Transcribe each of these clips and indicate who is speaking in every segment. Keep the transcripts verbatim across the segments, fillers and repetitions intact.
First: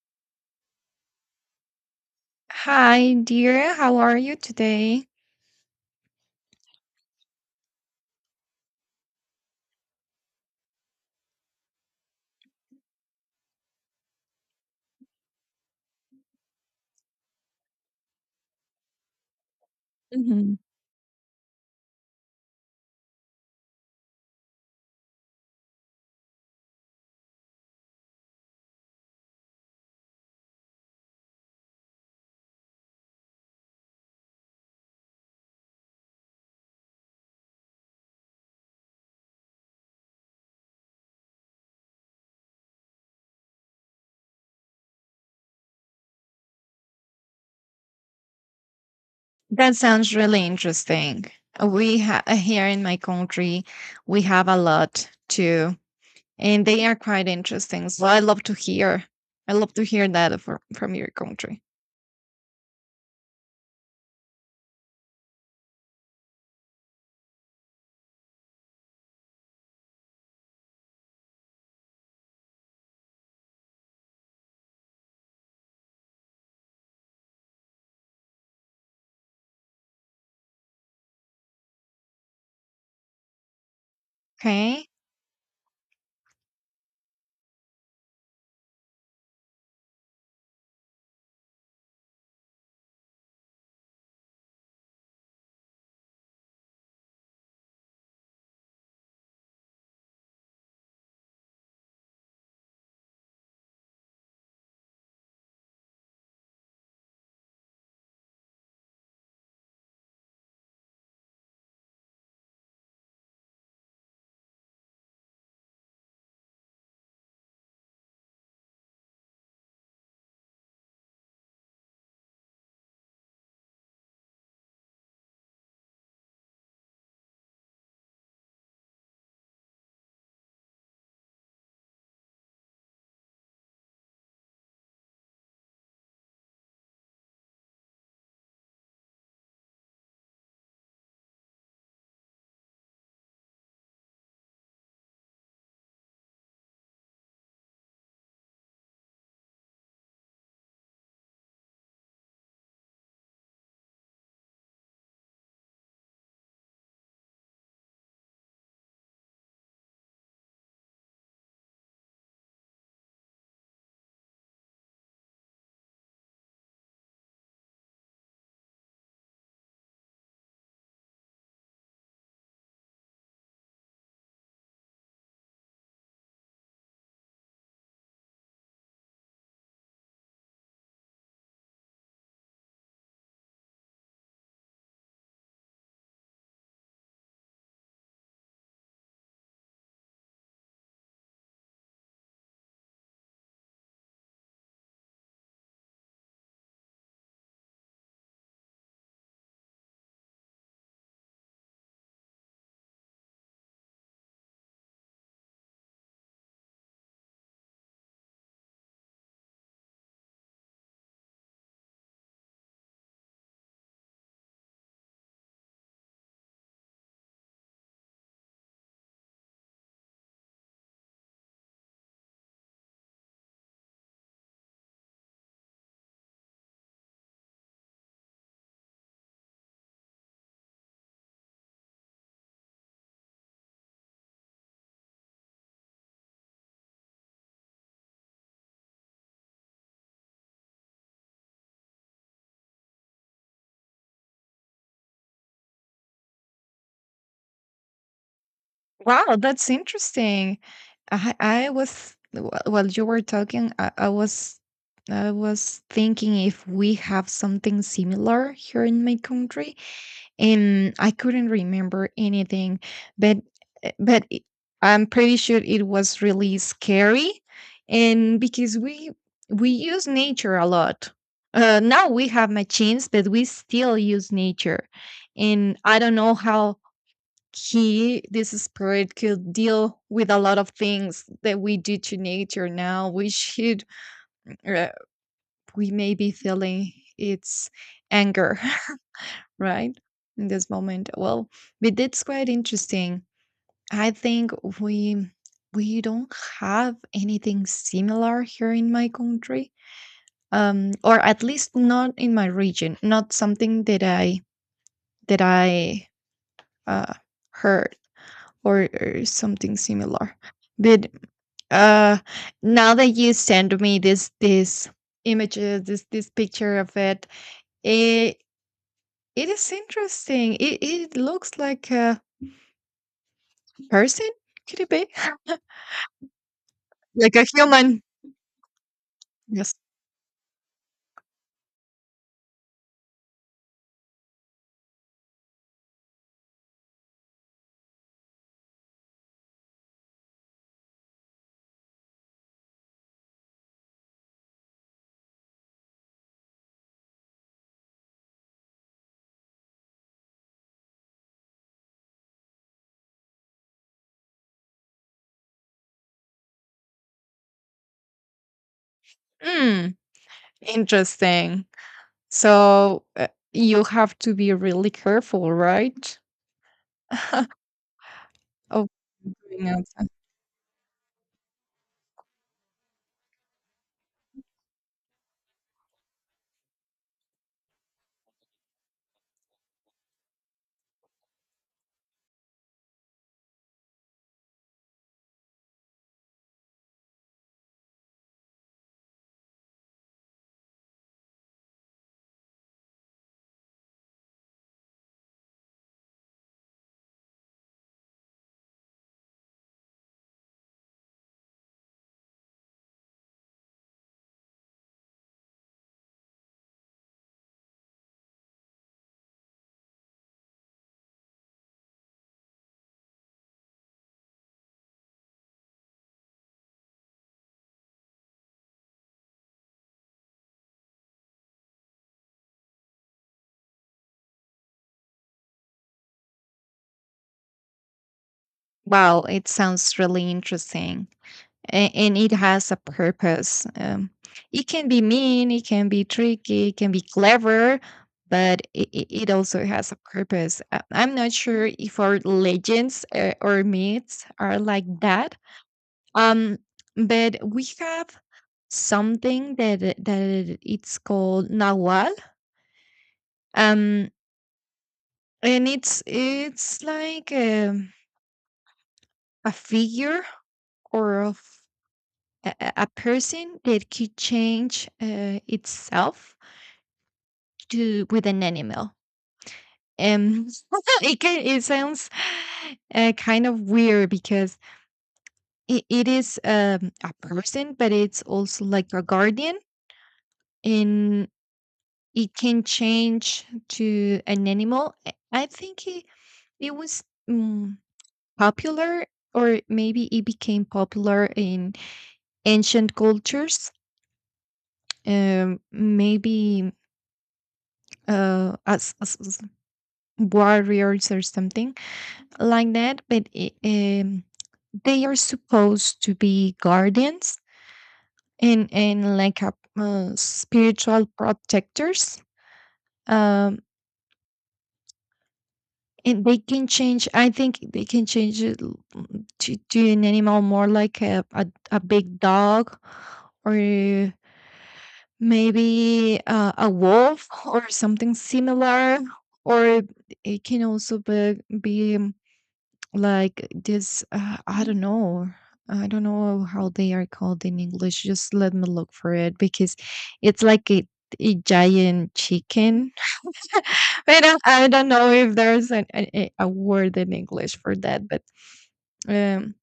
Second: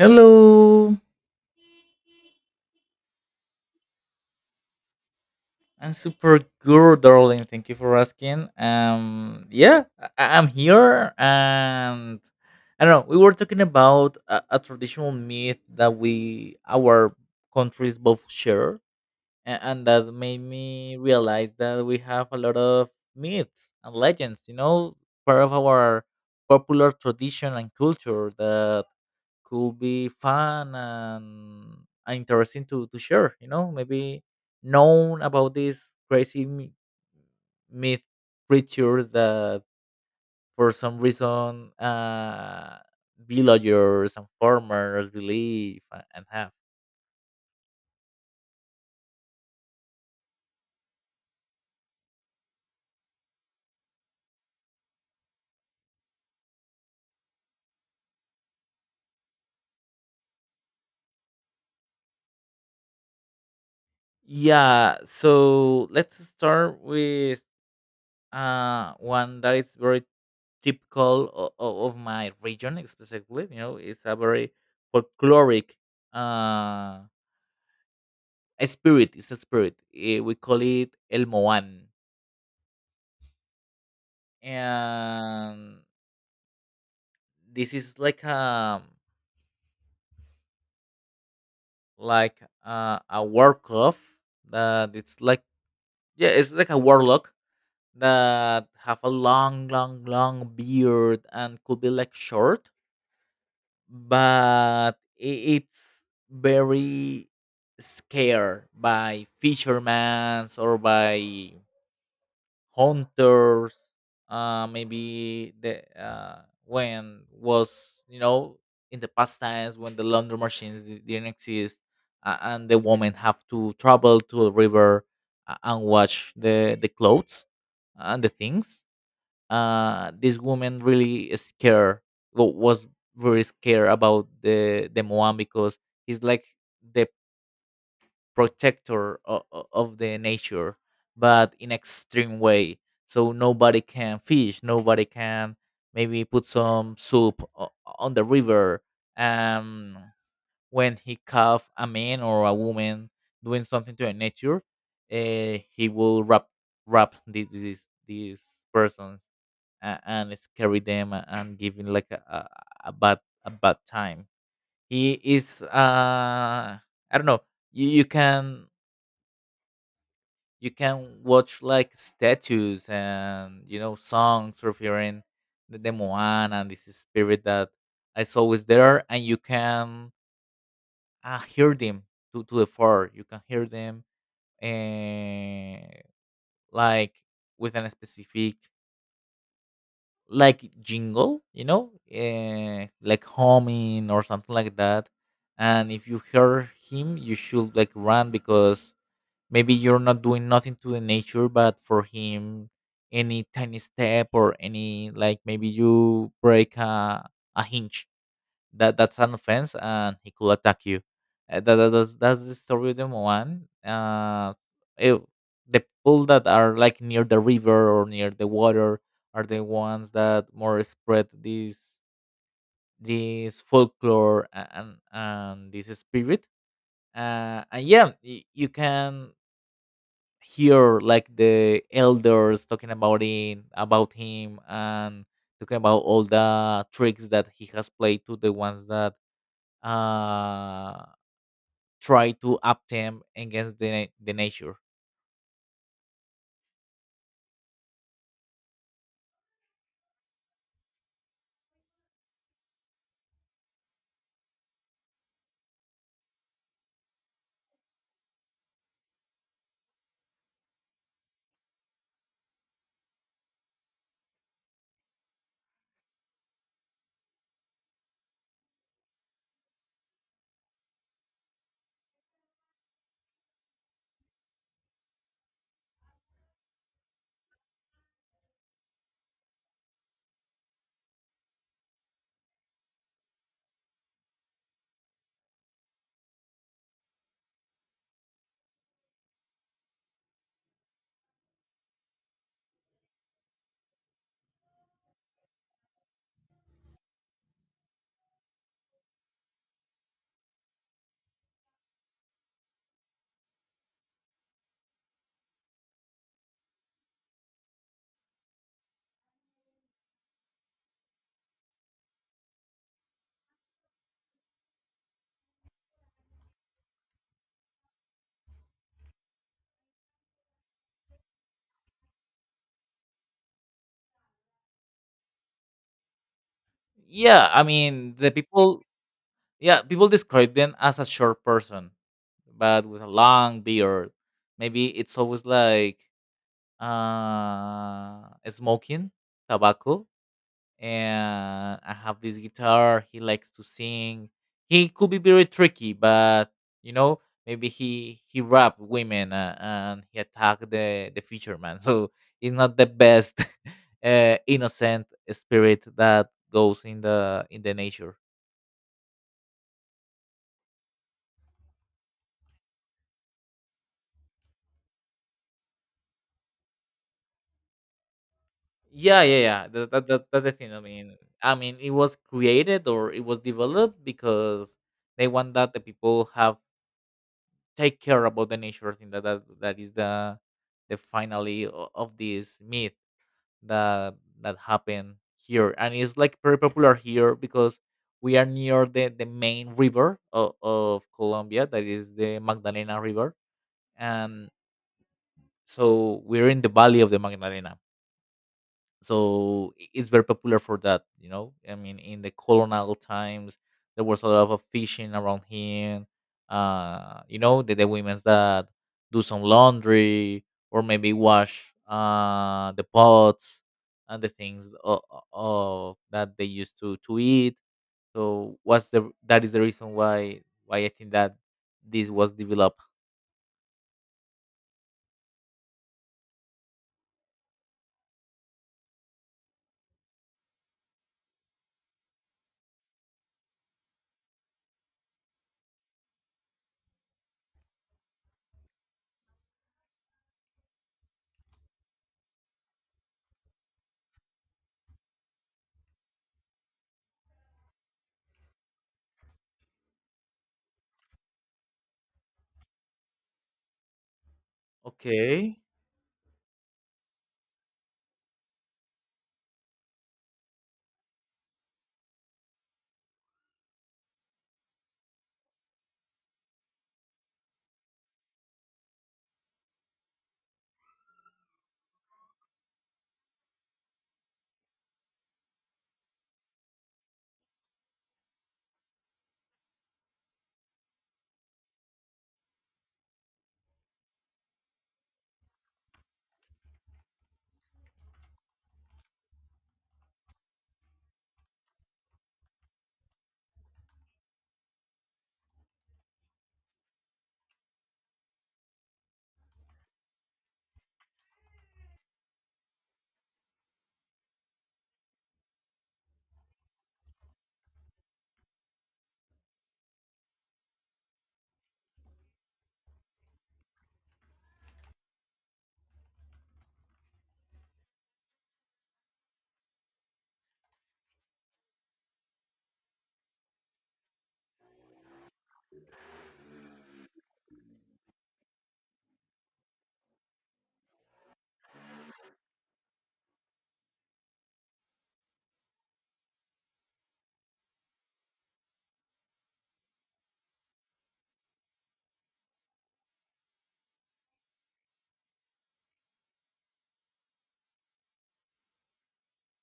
Speaker 1: Hello,
Speaker 2: Hi, dear. How are you today?
Speaker 1: I'm super good, darling. Thank you for asking. Um, yeah, I- I'm here, and I don't know. We were talking about a, a traditional myth that we our countries both share, and, and that made
Speaker 2: Mhm.
Speaker 1: me realize that we have a lot of myths and legends. You know, part of our popular tradition and culture that could be fun and interesting to, to share, you know, maybe known about these crazy m- myth creatures that for some reason uh, villagers and farmers believe a- and have.
Speaker 2: That sounds really interesting. Uh, We ha uh, Here in my country, we have a lot too, and they are quite interesting. So I love to hear. I love to hear that from from your country.
Speaker 1: Yeah, so let's start with uh, one that is very typical o- o- of my region specifically. You know, it's a very folkloric uh a spirit. It's a spirit. Eh, we call it El Moan,
Speaker 2: Okay.
Speaker 1: and this is like a like a, a warlock that it's like yeah, it's like a warlock that have a long, long, long beard and could be like short, but i- it's very scared by fishermen or by hunters uh maybe the uh when was you know in the past times when the laundry machines di- didn't exist, uh, and the women have to travel to a river, uh, and wash the the clothes and the things. Uh this woman really is scared, wa- was very scared about the the moan because he's like the protector of, of the nature but in extreme way, so nobody can fish, nobody can maybe put some soup o- on the river. um when he caught a man or a woman doing something to the nature, uh, he will wrap wrap these these, these persons, uh, and scary them, a- and giving like a, a, a bad a bad time. He is uh I don't know. You, you can you can watch like statues, and you know songs referring the, the Moana and this spirit that is always there, and you can uh, hear them to, to the far. You can hear them, uh, like, with a specific like jingle, you know, uh, like humming or something like that. And if you hear him, you should like run because maybe you're not doing nothing to the nature, but for him any tiny step or any, like, maybe you break a, a hinge, that that's an offense, and he could attack you. Uh, that, that- that's, that's the story of the one. uh it, the people that are like near the river or near the water are the ones that more spread this this folklore, a- and and this spirit. Uh and yeah, y- you can hear like the elders talking about him about him and talking about all the tricks that he has played to the ones that uh try to up him against the na- the nature.
Speaker 2: Wow, that's interesting. I I was wh- while you were talking, I, I was I was thinking if we have something similar here in my country. And I couldn't remember anything, but uh, but it, I'm pretty sure it was really scary, and because we we use nature a lot. Uh, now we have machines, but we still use nature, and I don't know how he this spirit could deal with a lot of things that we do to nature now. We should uh, we may be feeling its anger right? In this moment. Well, but that's quite interesting. I think we we don't have anything similar here in my country. Um, or at least not in my region, not something that I that I uh heard, or, or something similar. But uh now that you send me this this images, this this picture of it, it it is interesting. It it looks like a person? Could it be? Like a
Speaker 1: Yeah, I
Speaker 2: human.
Speaker 1: mean, the people.
Speaker 2: Yes.
Speaker 1: Yeah, people describe them as a short person, but with a long beard. Maybe it's always like, uh smoking tobacco, and I have this guitar. He likes to sing. He could be very tricky, but you know, maybe he he rap women, uh, and he attacked the the fisherman. So he's not the best uh, innocent spirit that goes in the in the nature.
Speaker 2: Mm, interesting. So, uh, you have to be really careful, right? Of
Speaker 1: Yeah, yeah, yeah.
Speaker 2: going
Speaker 1: That, that,
Speaker 2: outside.
Speaker 1: that, that's the thing. I mean, I mean, it was created or it was developed because they want that the people have take care about the nature thing, that that, that is the the finally o- of this myth that that happened here. And it's like very popular here because we are near the the main river of, of Colombia, that is the Magdalena River. And so we're in the valley of the Magdalena. So i- it's very popular for that. you know I mean, in the colonial times, there was a lot of fishing around here. uh you know the, the women's that do some laundry or maybe wash, uh the pots and the things of, of that they used to to eat. So what's the that is the reason why why I think that this was developed.
Speaker 2: Wow, it sounds really interesting. And, and it has a purpose. Um, it can be mean, it can be tricky, it can be clever, but it, it also has a purpose. Uh, I'm not sure if our legends, uh, or myths, are like that. Um, but we have something that it- that it- it's called Nahual. Um,
Speaker 1: Okay.
Speaker 2: and it's it's like a a figure or of a, a a person that could change uh, itself to with an animal. Um, it can, it sounds uh, kind of weird because it, it is um, a person, but it's also like a guardian, and it can change to an animal. I I think it, It was mm, popular, or maybe it became popular in ancient cultures. Um, maybe, uh, as, as as warriors or something like that. But it, um, they are supposed to be guardians and and like a uh, spiritual protectors. Um, and they can change. I think they can change it l- to, to an animal, more like a, a, a big dog or maybe, uh, a wolf or something similar, or it can also be, be um, like this. Uh, I don't know. I don't know how they are called in English. Just let me look for it because it's like a, a giant chicken. I don't, I don't know if there's an, an, a a word in English for that, but um,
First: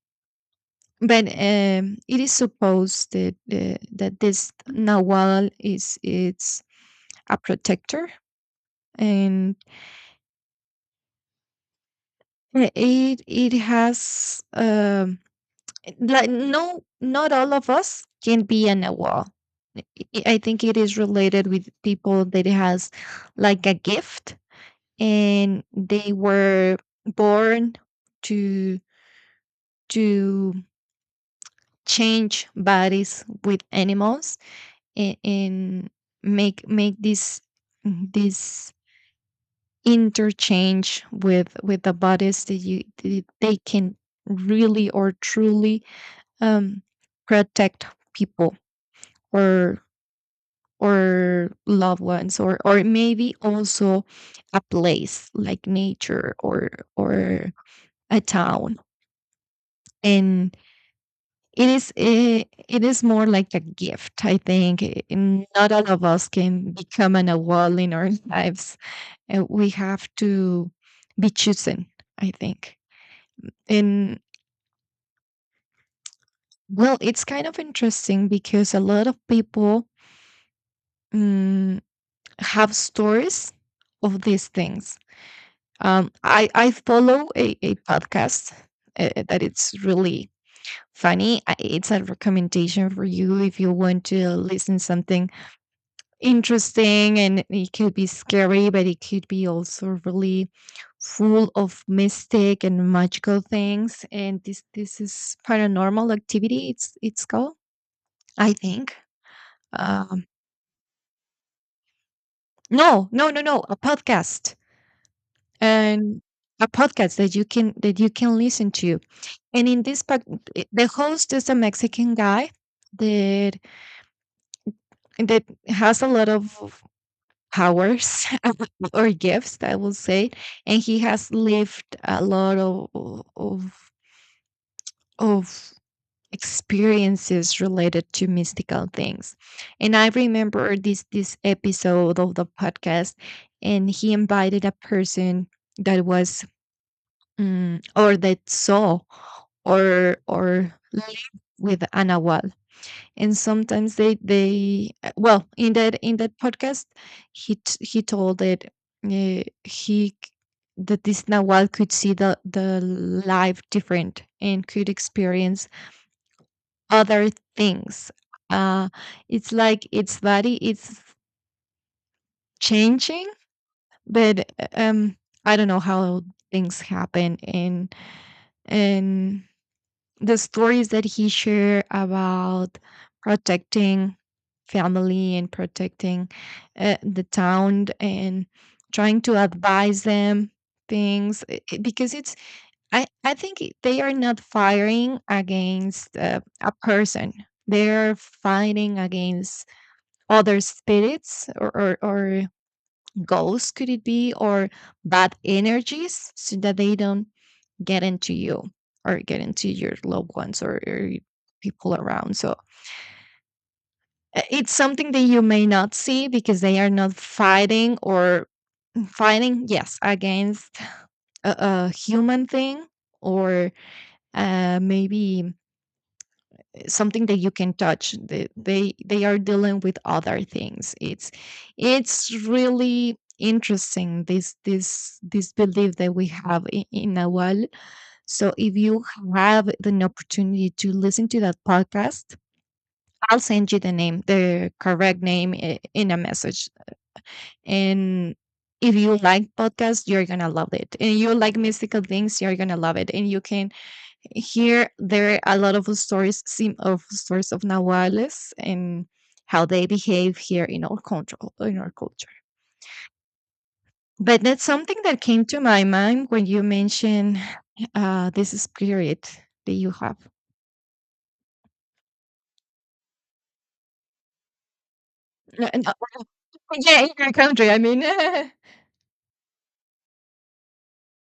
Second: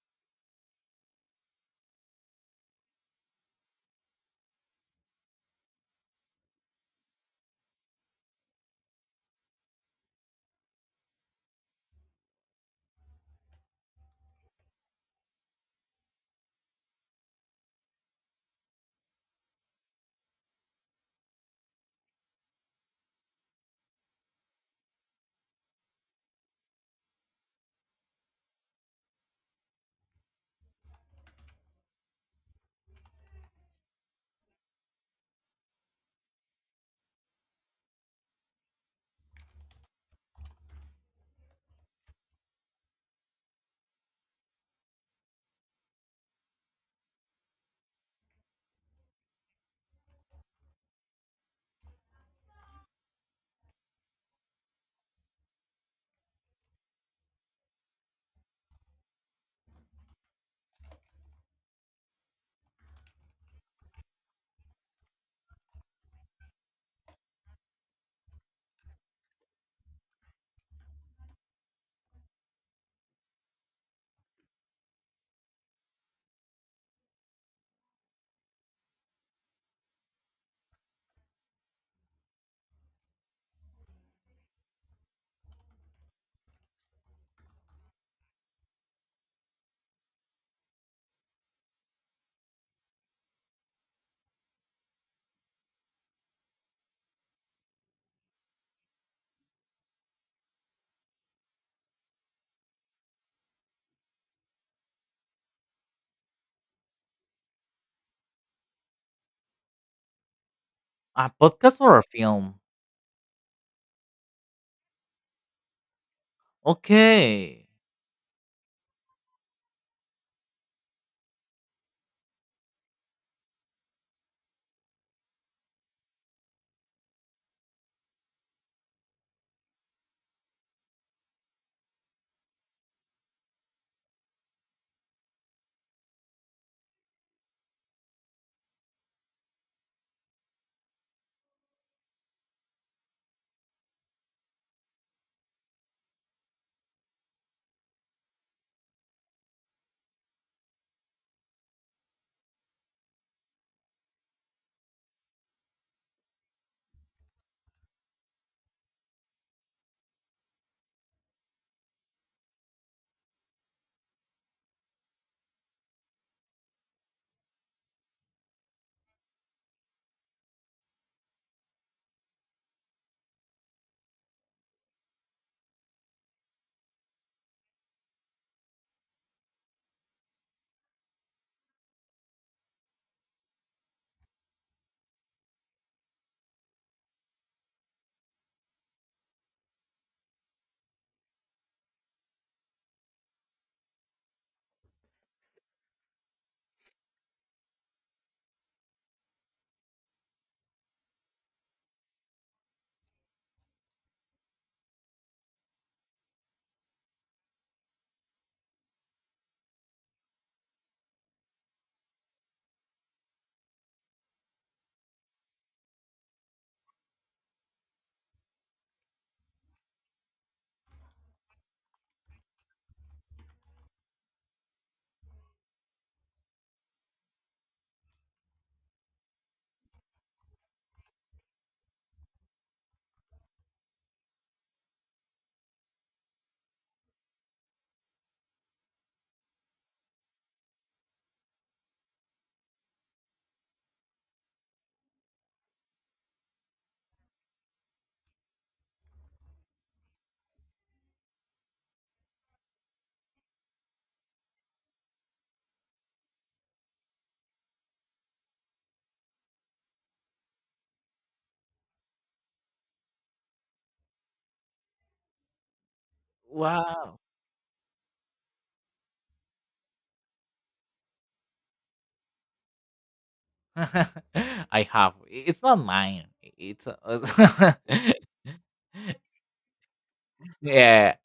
Speaker 2: but um, it is supposed that uh, that this nawal is it's a protector, and uh, it it has, um like, no, not all of us can be an owl. I I think it is related with people that has like a gift, and they were born to to change bodies with animals, and, and make make this this interchange with with the bodies that you that they can really or truly um, protect people, or or loved ones, or or maybe also a place like nature, or or a town. And it is it, it is more like a gift, i think, eh, and not all of us can become an wall in our lives, and we have to be chosen, i think. And well, it's kind of interesting because a lot of people, mm, have stories of these things. Um, I I follow a, a podcast, uh, that it's really funny. I- It's a recommendation for you if you want to listen something interesting, and it could be scary, but it could be also really full of mystic and magical things. And this this is paranormal activity, It's it's called, I think. Um,
Speaker 1: A podcast or a film?
Speaker 2: no, no, no, no. A podcast. And a podcast that you
Speaker 1: Okay.
Speaker 2: can that you can listen to. And in this pod- the host is a Mexican guy that that has a lot of powers or gifts, I will say, and he has lived a lot of of of experiences related to mystical things. And I remember this this episode of the podcast, and he invited a person that was, mm, or that saw, or or live with Ana Wad. And sometimes they they uh, well in that in that podcast he t- he told that uh, he c- that this Nawal could see the the life different and could experience other things. Uh, it's like its body it's changing, but uh, um I don't know how things happen, and and the stories that he shared about protecting family and protecting, uh, the town, and trying to advise them things, i- i- because it's I I think it- they are not firing against, uh, a person, they're fighting against other spirits, or, or or ghosts, could it be, or bad energies, so that they don't get into you, or get into your loved ones, or, or y- people around. So uh, it's something that you may not see because they are not fighting, or mm, fighting, yes, against a, a human thing, or uh, maybe something that you can touch. They, they they are dealing with other things. It's it's really interesting, this this this belief that we have in, in Nahual. So if you have an opportunity to listen to that podcast, I'll send you the name, the correct name, i- in a message. And if you like podcasts, you're gonna love it. And you like mystical things, you're gonna love it. And you can hear, there are a lot of stories sim- of stories of Nahuales and how they behave here in our control in our culture. But that's something that came to my mind when you
Speaker 1: Wow.
Speaker 2: mentioned, uh, this spirit that you have.
Speaker 1: I have. I- It's
Speaker 2: No,
Speaker 1: not mine. I- It's
Speaker 2: yeah, in your country,
Speaker 1: a,
Speaker 2: I mean.
Speaker 1: yeah.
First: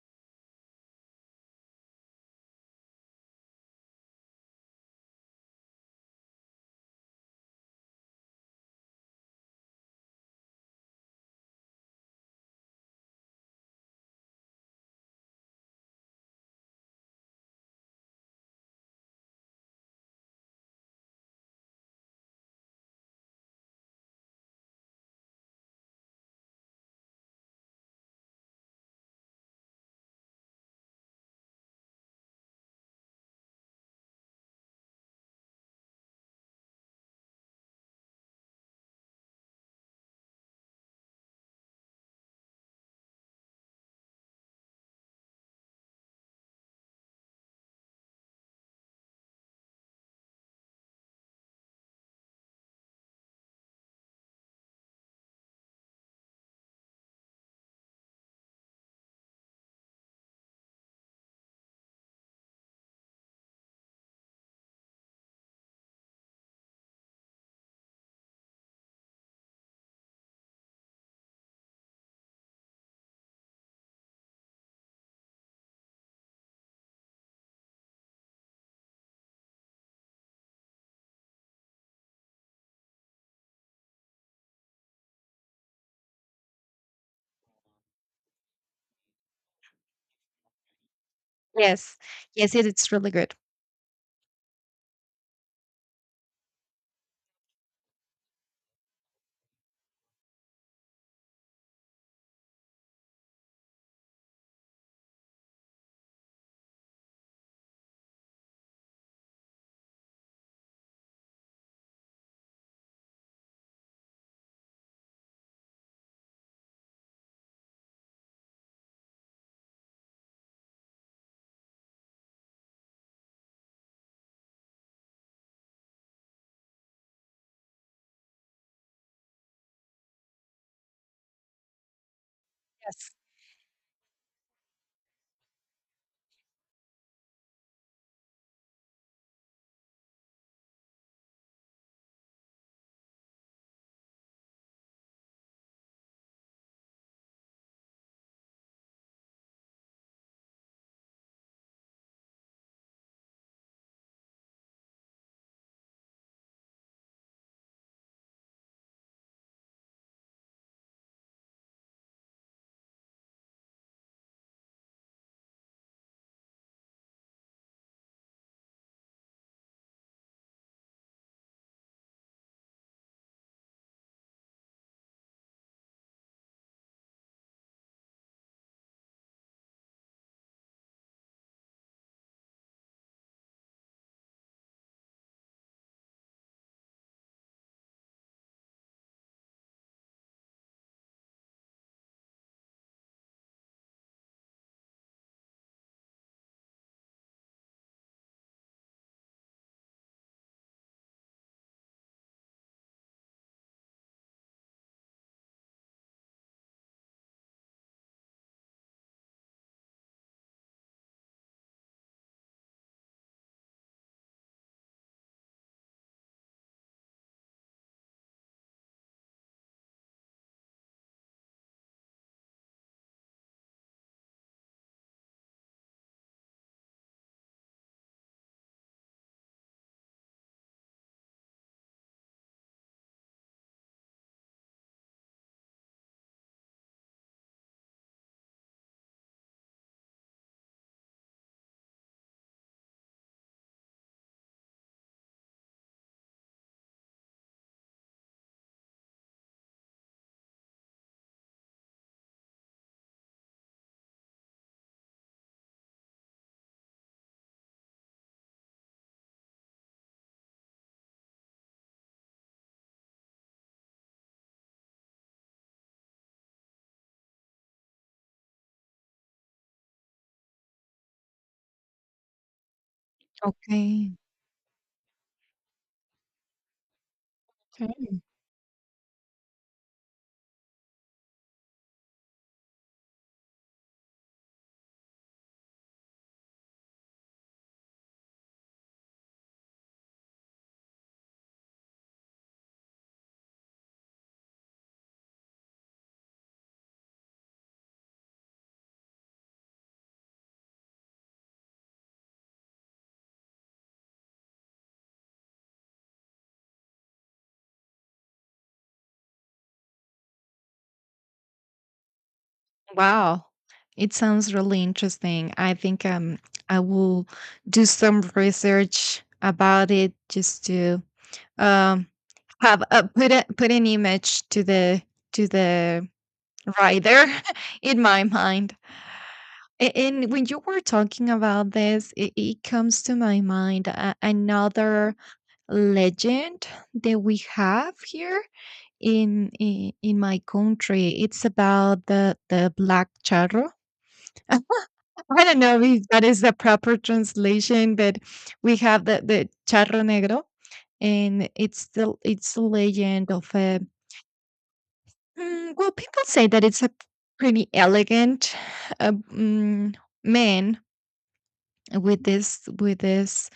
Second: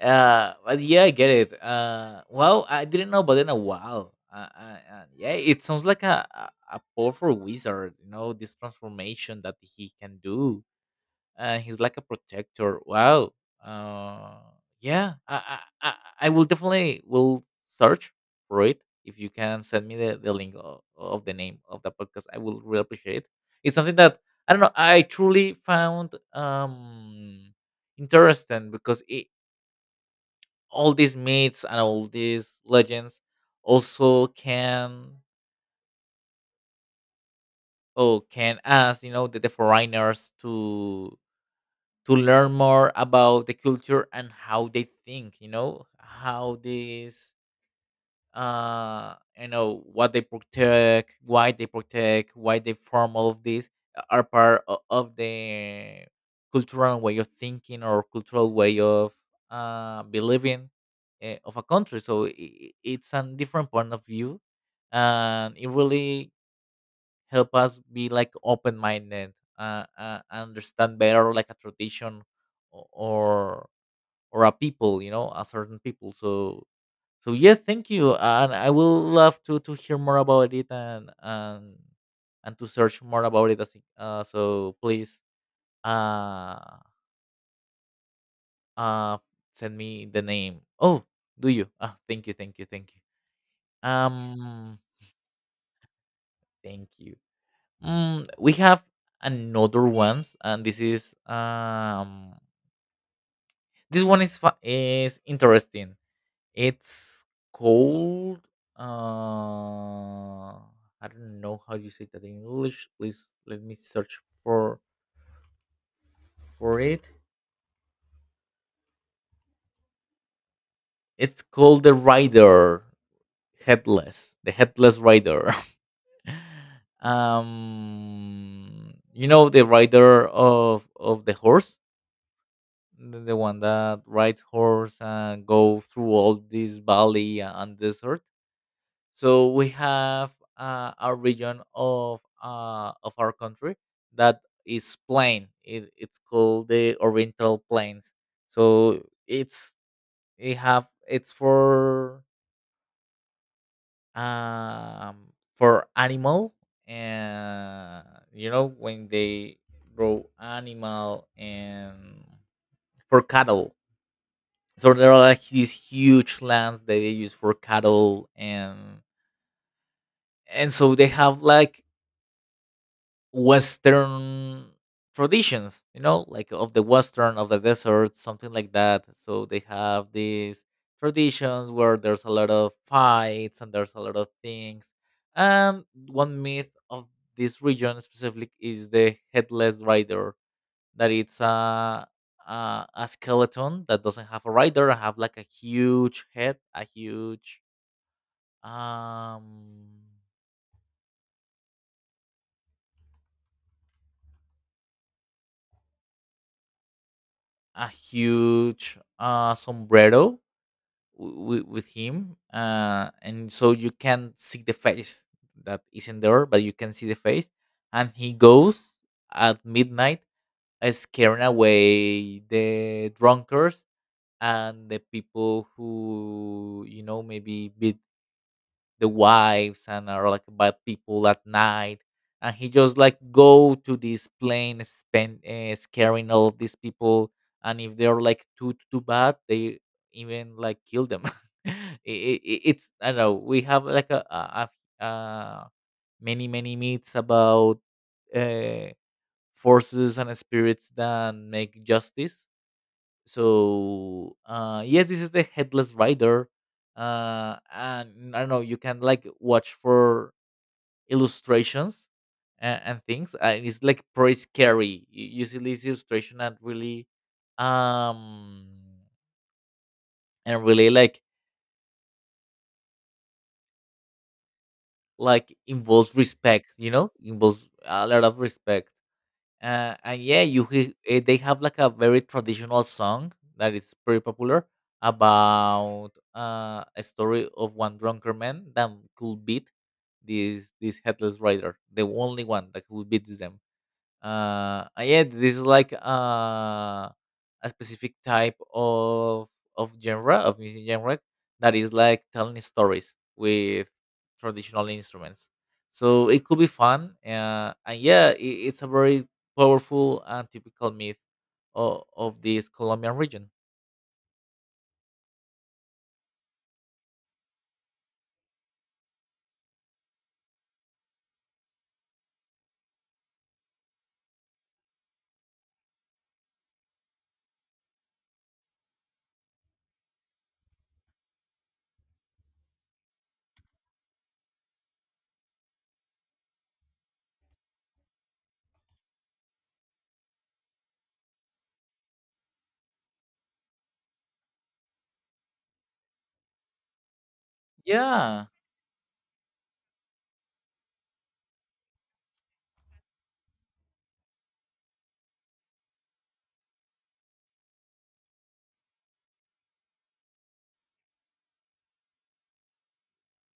Speaker 1: Uh, but yeah, I get it. Uh, well, I didn't know, but then a wow. Uh, uh, uh, yeah, it sounds like a, a a powerful wizard. You know, this transformation that he can do, and he's like a protector. Wow. Uh, yeah, I, I I I will definitely will search for it. If you can send me the, the link of, of the name of the podcast, I will really appreciate it. It's something that I don't know. I truly found, um interesting because it, all these myths and all these legends also can oh can ask, you know the, the foreigners to to learn more about the culture, and how they think, you know how these, uh you know what they protect, why they protect, why they form all of these, uh, are part o- of the cultural way of thinking, or cultural way of, uh believing, uh, of a country. So i i- it's a different point of view, and it really help us be like open-minded, uh, uh, understand better like a tradition, o- or or a people, you know, a certain people. So so yes, thank you, and I will love to to hear more about it, and and and to search more about it. As- it- Uh, so please, uh, uh, send me the name. Oh, do you? Ah,
Speaker 2: Yes.
Speaker 1: thank you,
Speaker 2: Yes,
Speaker 1: thank you,
Speaker 2: it it's
Speaker 1: thank you.
Speaker 2: really good.
Speaker 1: Um, Thank you. Mm, we have another ones, and this is um this one is fa- is interesting. It's called, uh I don't know how you say that in English. Please let me search for for it. It's called the Rider Headless, the Headless Rider. Um, you know, the rider of of the horse,
Speaker 2: Yes.
Speaker 1: the, the one that rides horse and go through all this valley and desert. So we have, uh, a region of uh, of our country that is plain. It, it's called the Oriental Plains. So it's it have it's for um for animal, and you know when they grow animal, and for cattle. So there are like these huge lands that they use for cattle, and and so they have like Western traditions, you know, like of the Western of the desert, something like that. So they have these traditions where there's a lot of fights, and there's a lot of things. And one myth of this region specifically is the headless rider, that it's a, a a skeleton that doesn't have a rider, and have like a huge head, a huge um a huge uh sombrero w- with him, uh, and so you can see the face that isn't there, but you can see the face, and he goes at midnight, uh, scaring away the drunkards and the people who, you know, maybe beat the wives and are like bad people at night, and he just like go to this plane spend, uh, scaring all of these people. And if they're like too too bad, they even like kill them. it, it, it's I don't know. We have like a, a, a uh, many many myths about, uh, forces and spirits that make justice. So uh yes, this is the headless rider. Uh and I don't know, you can like watch for illustrations, and, and things, and it's like pretty scary. You, you see this illustration and really, um and really like
Speaker 2: Okay.
Speaker 1: like involves respect. You know, involves a
Speaker 2: Okay.
Speaker 1: lot of respect. Uh, and yeah, you he- eh, they have like a very traditional song that is pretty popular about, uh, a story of one drunken man that could beat this this headless rider, the only one that could beat them. Uh uh, yeah, this is like, uh a specific type of of genre of music genre that is like telling stories with traditional instruments. So it could be fun, uh, and yeah, it, it's a very powerful and typical myth of, of this Colombian
Speaker 2: Wow.
Speaker 1: region.
Speaker 2: It sounds really interesting. I think, um, I will do some research about it, just to, um, have a put a put an image to the to the rider in my mind. A and when you were talking about this, it it comes to my mind a another legend that we have here in in in my country. It's about the the black charro. I don't know if that is the proper translation, but
Speaker 1: Yeah.
Speaker 2: we have the the charro negro, and it's the it's the legend of a. Mm, well, people say that it's a pretty elegant, uh, mm, man with this with this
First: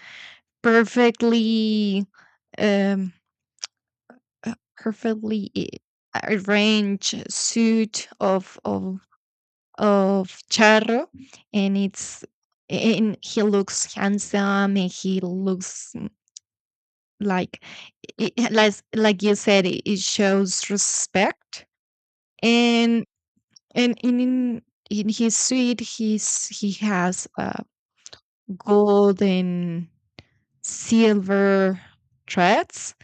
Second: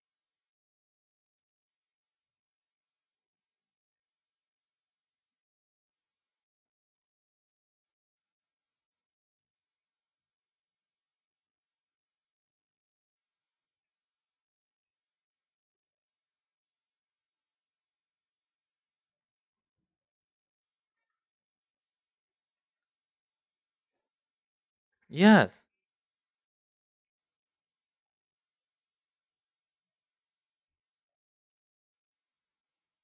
Speaker 2: perfectly um uh, perfectly i- arranged suit of, of of Charro, and it's and he looks handsome, and he looks, mm, like, i- like like you said, it it shows respect. And and in in, in his
Speaker 1: Yes.
Speaker 2: suite, he's he has, uh, gold and silver threads,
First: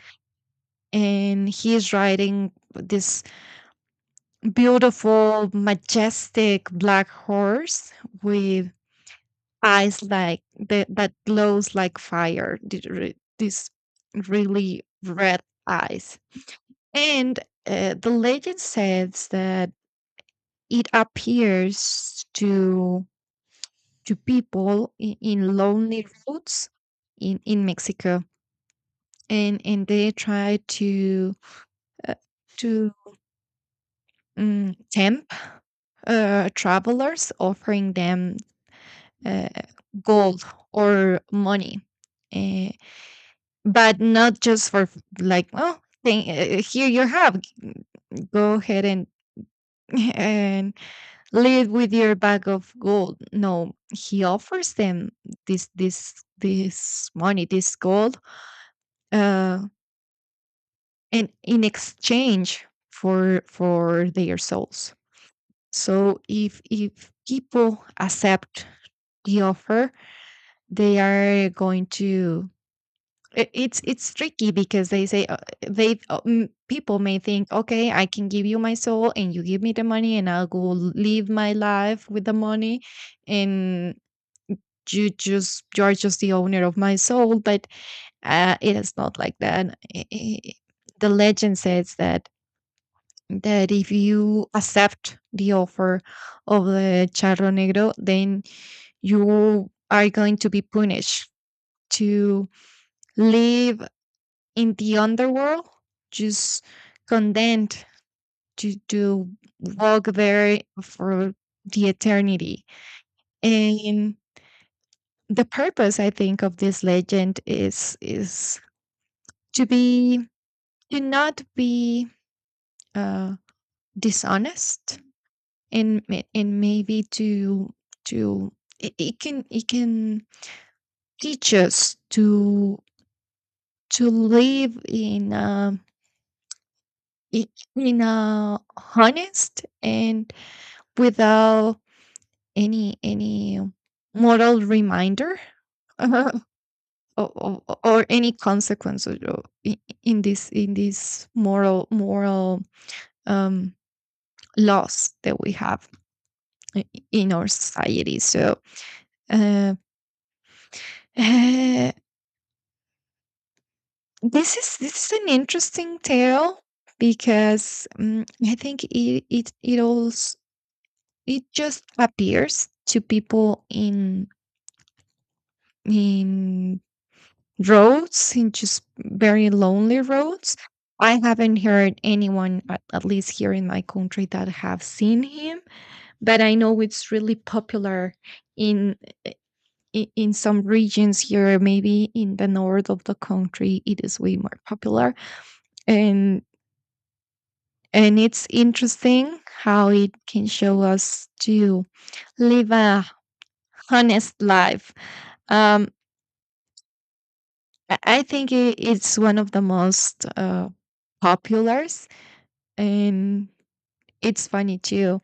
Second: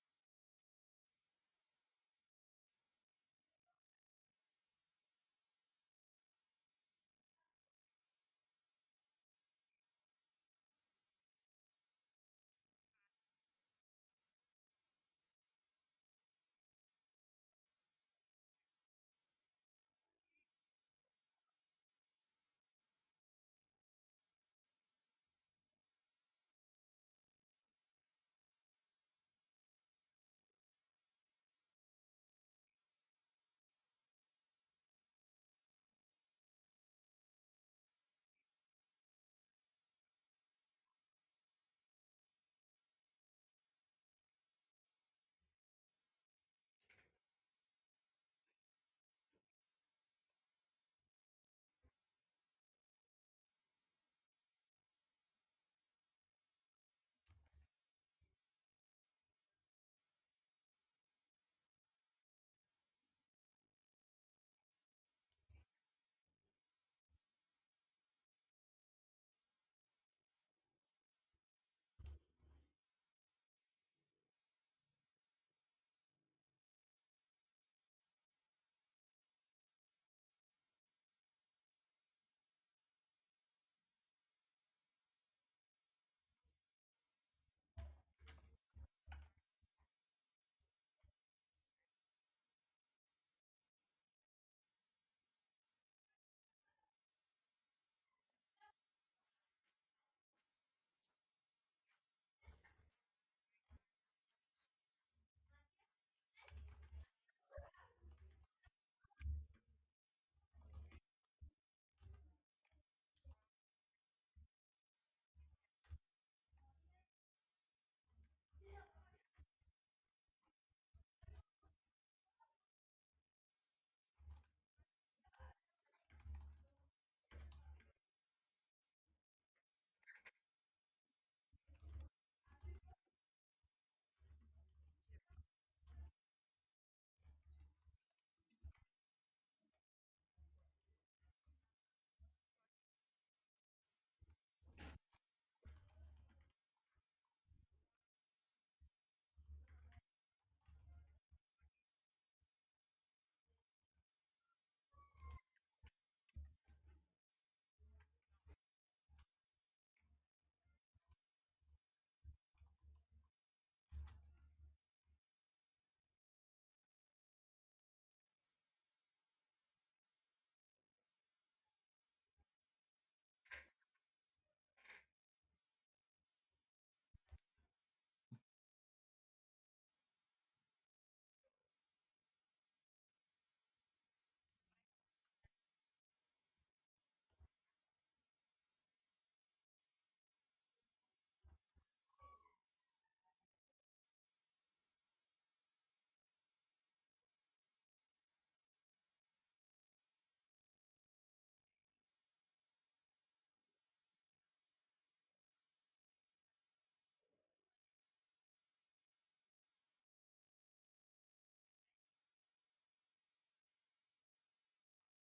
Speaker 2: and he's riding this beautiful, majestic black horse, with eyes like the, that glows like fire, th- re- these really red eyes. And, uh, the legend says that it appears to, to people in, in lonely roads in in Mexico, and and they try to, uh, to um, tempt, uh, travelers, offering them, uh, gold or money, uh, but not just for, f- like, "Oh thing, uh, here you have, g- go ahead and and lead with your bag of gold." No, he offers them this this this money, this gold, uh and in exchange for for their souls. So if, if people accept the offer, they are going to I it's it's tricky because they say, uh, they uh, mm, people may think, "Okay, I can give you my soul and you give me the money and I'll go live my life with the money, and you just you're just the owner of my soul." But, uh, it is not like that. I I the legend says that that if you accept the offer of the charro negro, then you are going to be punished to live in the underworld, just condemned to, to walk there for the eternity. And the purpose, I think, of this legend is, is to be, to not be, uh, dishonest, and ma- and maybe to, to it, it can it can teach us to, to live in a, i- in a honest, and without Any any moral reminder or, or, or any consequence of- of- i- i- in this in this moral moral, um, laws that we have i- i- in our society. So uh, eh, this is this is an interesting tale because, um, I think it it it also it just appears to people in in roads, and just very lonely roads. I haven't heard anyone, at at least here in my country, that have seen him, but I know it's really popular in, i- in some regions here, maybe in the north of the country, it is way more popular. And and it's interesting how it can show us to live a honest life. Um, I I think i- it's one of the most, uh, popular, and it's funny too.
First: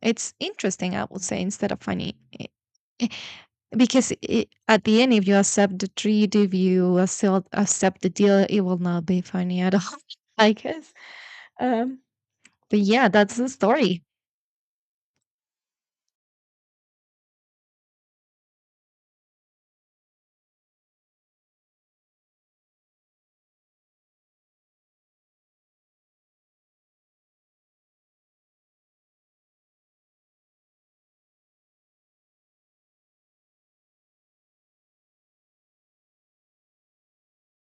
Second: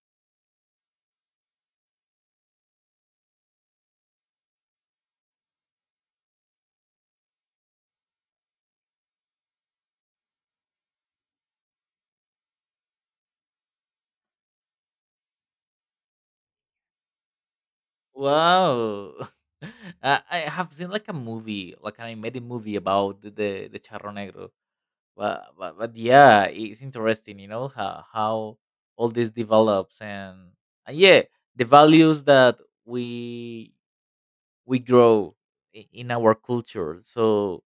Speaker 2: It's interesting, I would say, instead of funny. Eh, eh, because, I at the end, if you accept the treat, if you accept accept the deal, it will not be funny at all, I guess. Um, but yeah, that's the story.
Speaker 1: Wow. uh, I have seen like a movie, like an animated movie, about the the, the charro negro. But, but but yeah, it's interesting, you know, how how all this develops, and and yeah, the values that we we grow i- in our culture. So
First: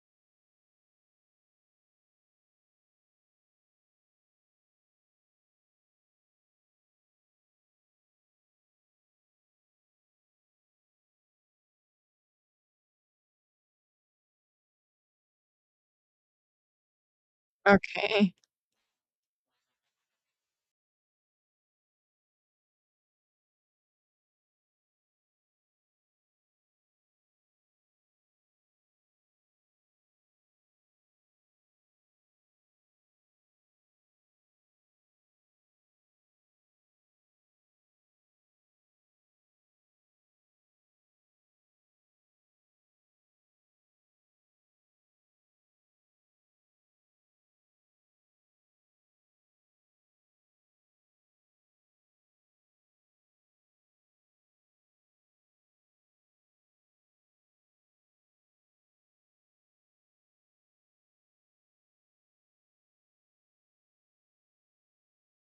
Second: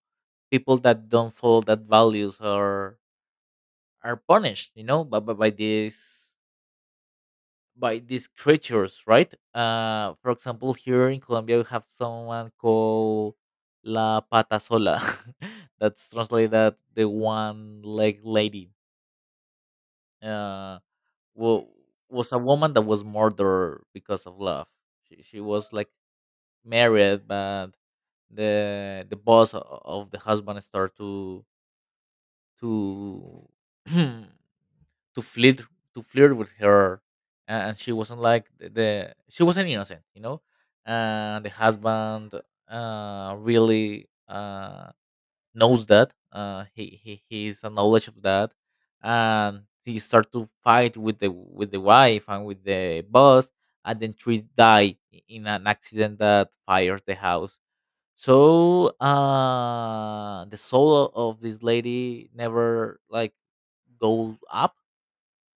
Speaker 1: people that don't follow that values are are punished, you know, by by, by this by these creatures, right? Uh, for example, here in Colombia, we have someone called La Pata Sola. That's translated the one leg
Speaker 2: Okay.
Speaker 1: lady. Uh, wa- was a woman that was murdered because of love. She, she was like married, but the the boss o- of the husband started to to to flirt to flirt with her, a- and she wasn't like the the- she wasn't innocent, you know. And the husband, uh, really, Uh, knows that, uh, he he he's a knowledge of that, and he start to fight with the with the wife and with the boss, and then three die i- in an accident that fires the house. So uh, the soul of this lady never like go up.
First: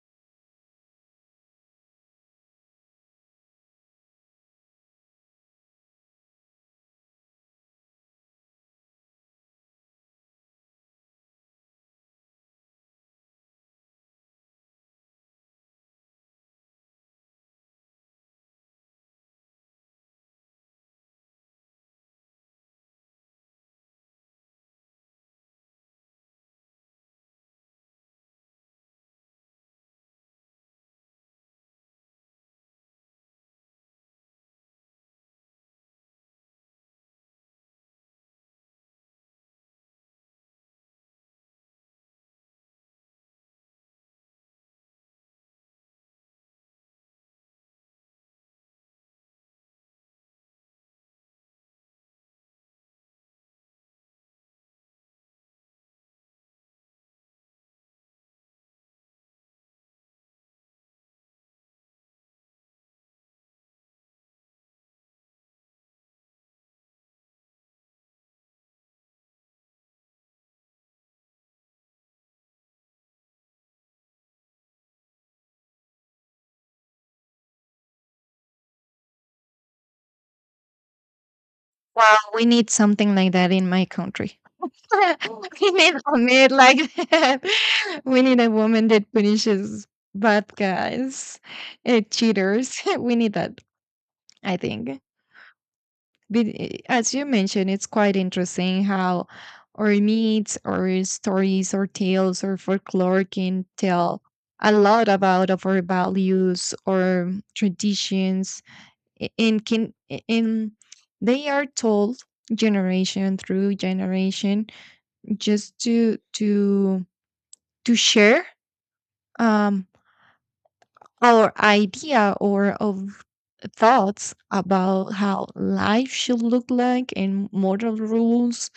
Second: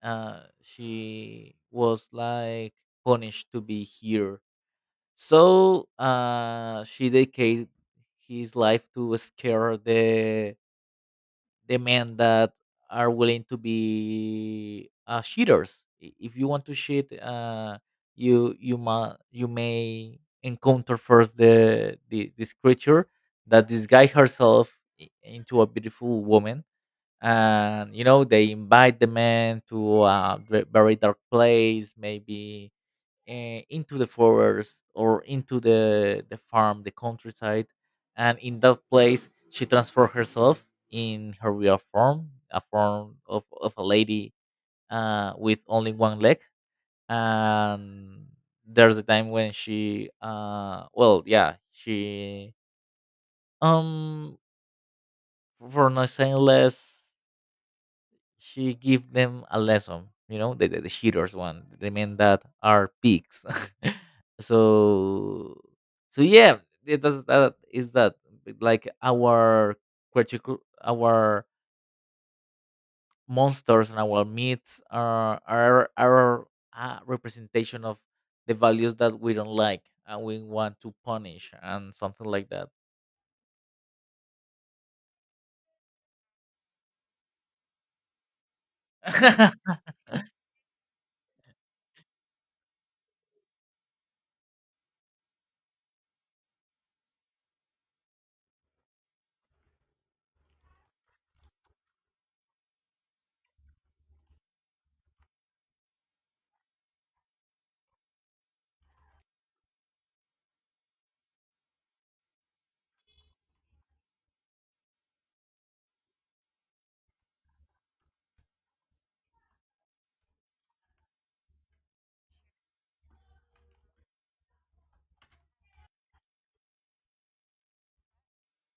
Speaker 1: Uh, she was like punished to be here. So uh, she dedicated his life to scare the the men that are willing to be, uh, cheaters. I- If you want to cheat, uh, you you ma- you may encounter first the, the this creature that disguise herself i- into a beautiful woman, and you know they invite the man to a ve- very dark place, maybe, uh, into the forest or into the the farm, the countryside, and in that place she transformed herself in her real form, a form of, of a lady, uh, with only one leg. And there's a time when she, uh, well, yeah, she um for not saying less, she give them a lesson. you know the, the, the cheaters one, the men that are pigs. So so yeah, it does. That is that like our critical, our monsters and our myths are are are a representation of the values that we don't like and we want to punish, and
Speaker 2: Well,
Speaker 1: something
Speaker 2: we
Speaker 1: like that.
Speaker 2: need something like that in my country. We need a maid like that. We need a woman that punishes bad guys, uh, cheaters. We need that, I think. But i- as you mentioned, it's quite interesting how our myths or stories or tales or folklore can tell a lot about of our values or traditions, a- and can a- and they are told generation through generation, just to, to to share, um our idea, or of thoughts about how life should look like, and moral rules,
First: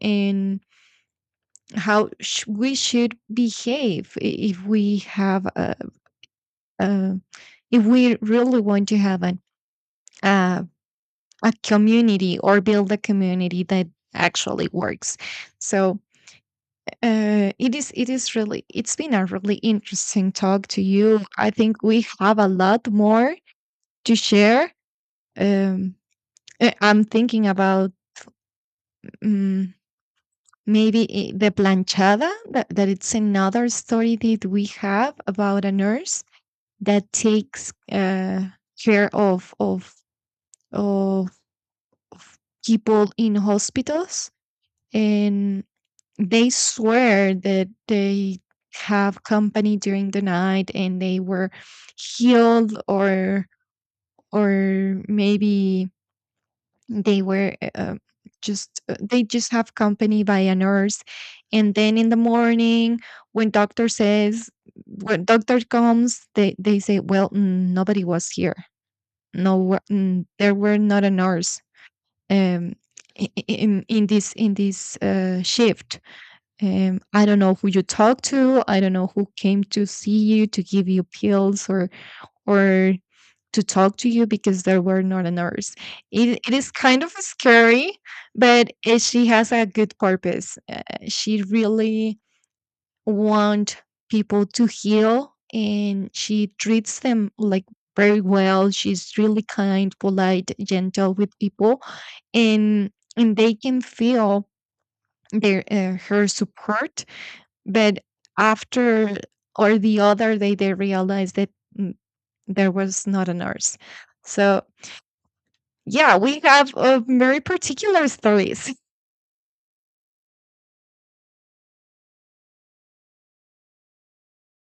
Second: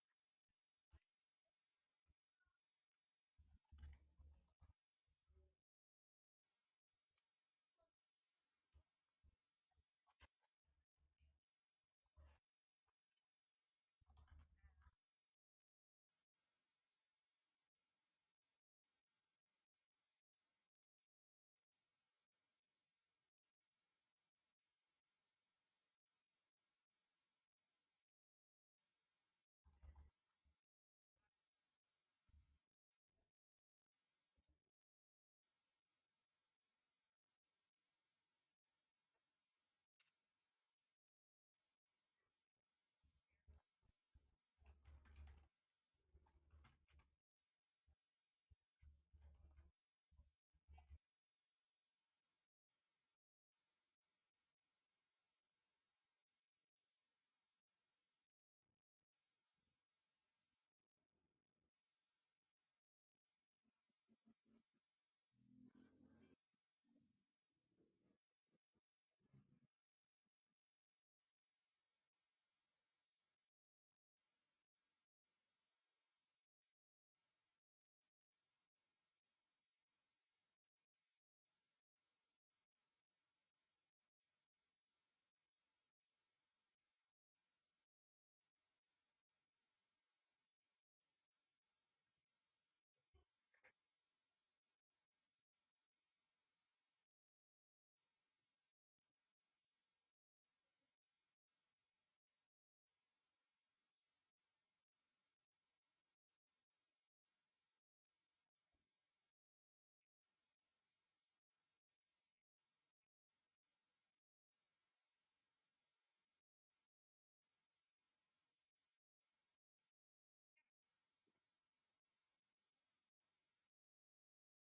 Speaker 2: and how, sh- we should behave, i- if we have a, a if we really want to have an uh, a community, or build a community that actually works. So uh, it is it is really it's been a really interesting talk to you. I think we have a lot more to share. um, uh, I'm thinking about, um, maybe, i- the planchada, that, that it's another story that we have about a nurse that takes, uh, care of of of of people in hospitals, and they swear that they have company during the night, and they were healed, or or maybe they were uh, just uh, they just have company by a nurse, and then in the morning when doctor says when doctor comes, they they say, well, mm, nobody was here, no wa- mm, there were not a nurse, um i- i- in in this in this uh, shift. um i don't know who you talked to, i don't know who came to see you to give you pills, or or to talk to you, because there were not a nurse. It, it is kind of scary, but eh, she has a good purpose. Uh, she really want people to heal, and she treats them like very well. She's really kind, polite, gentle with people, and and they can feel their uh, her support, but after or the other day they realized that, mm, there was not a nurse. So yeah, we have, uh, very particular stories.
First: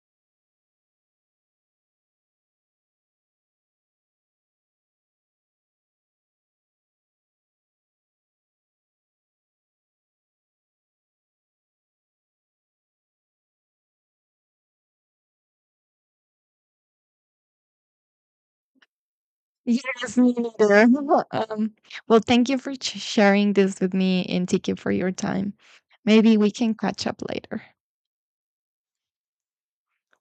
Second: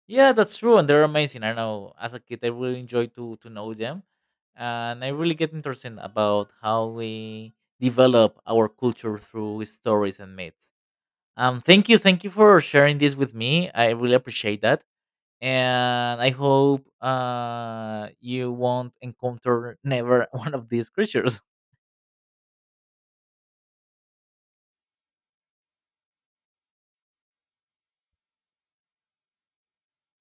Speaker 1: Yeah, that's true, and they're amazing. I know, as a kid, I really enjoy to to know them, and I really get interested about how we develop our culture through stories and myths. Um, thank you, thank you for sharing this with me. I really appreciate that, and I hope uh you won't encounter
Speaker 2: Yes,
Speaker 1: never
Speaker 2: me
Speaker 1: one of
Speaker 2: neither.
Speaker 1: these creatures.
Speaker 2: Um, well, thank you for ch- sharing this with me, and thank you for your time. Maybe we can catch up later.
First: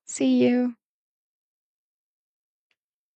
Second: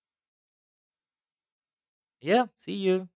Speaker 2: See you.
Speaker 1: Yeah, see you.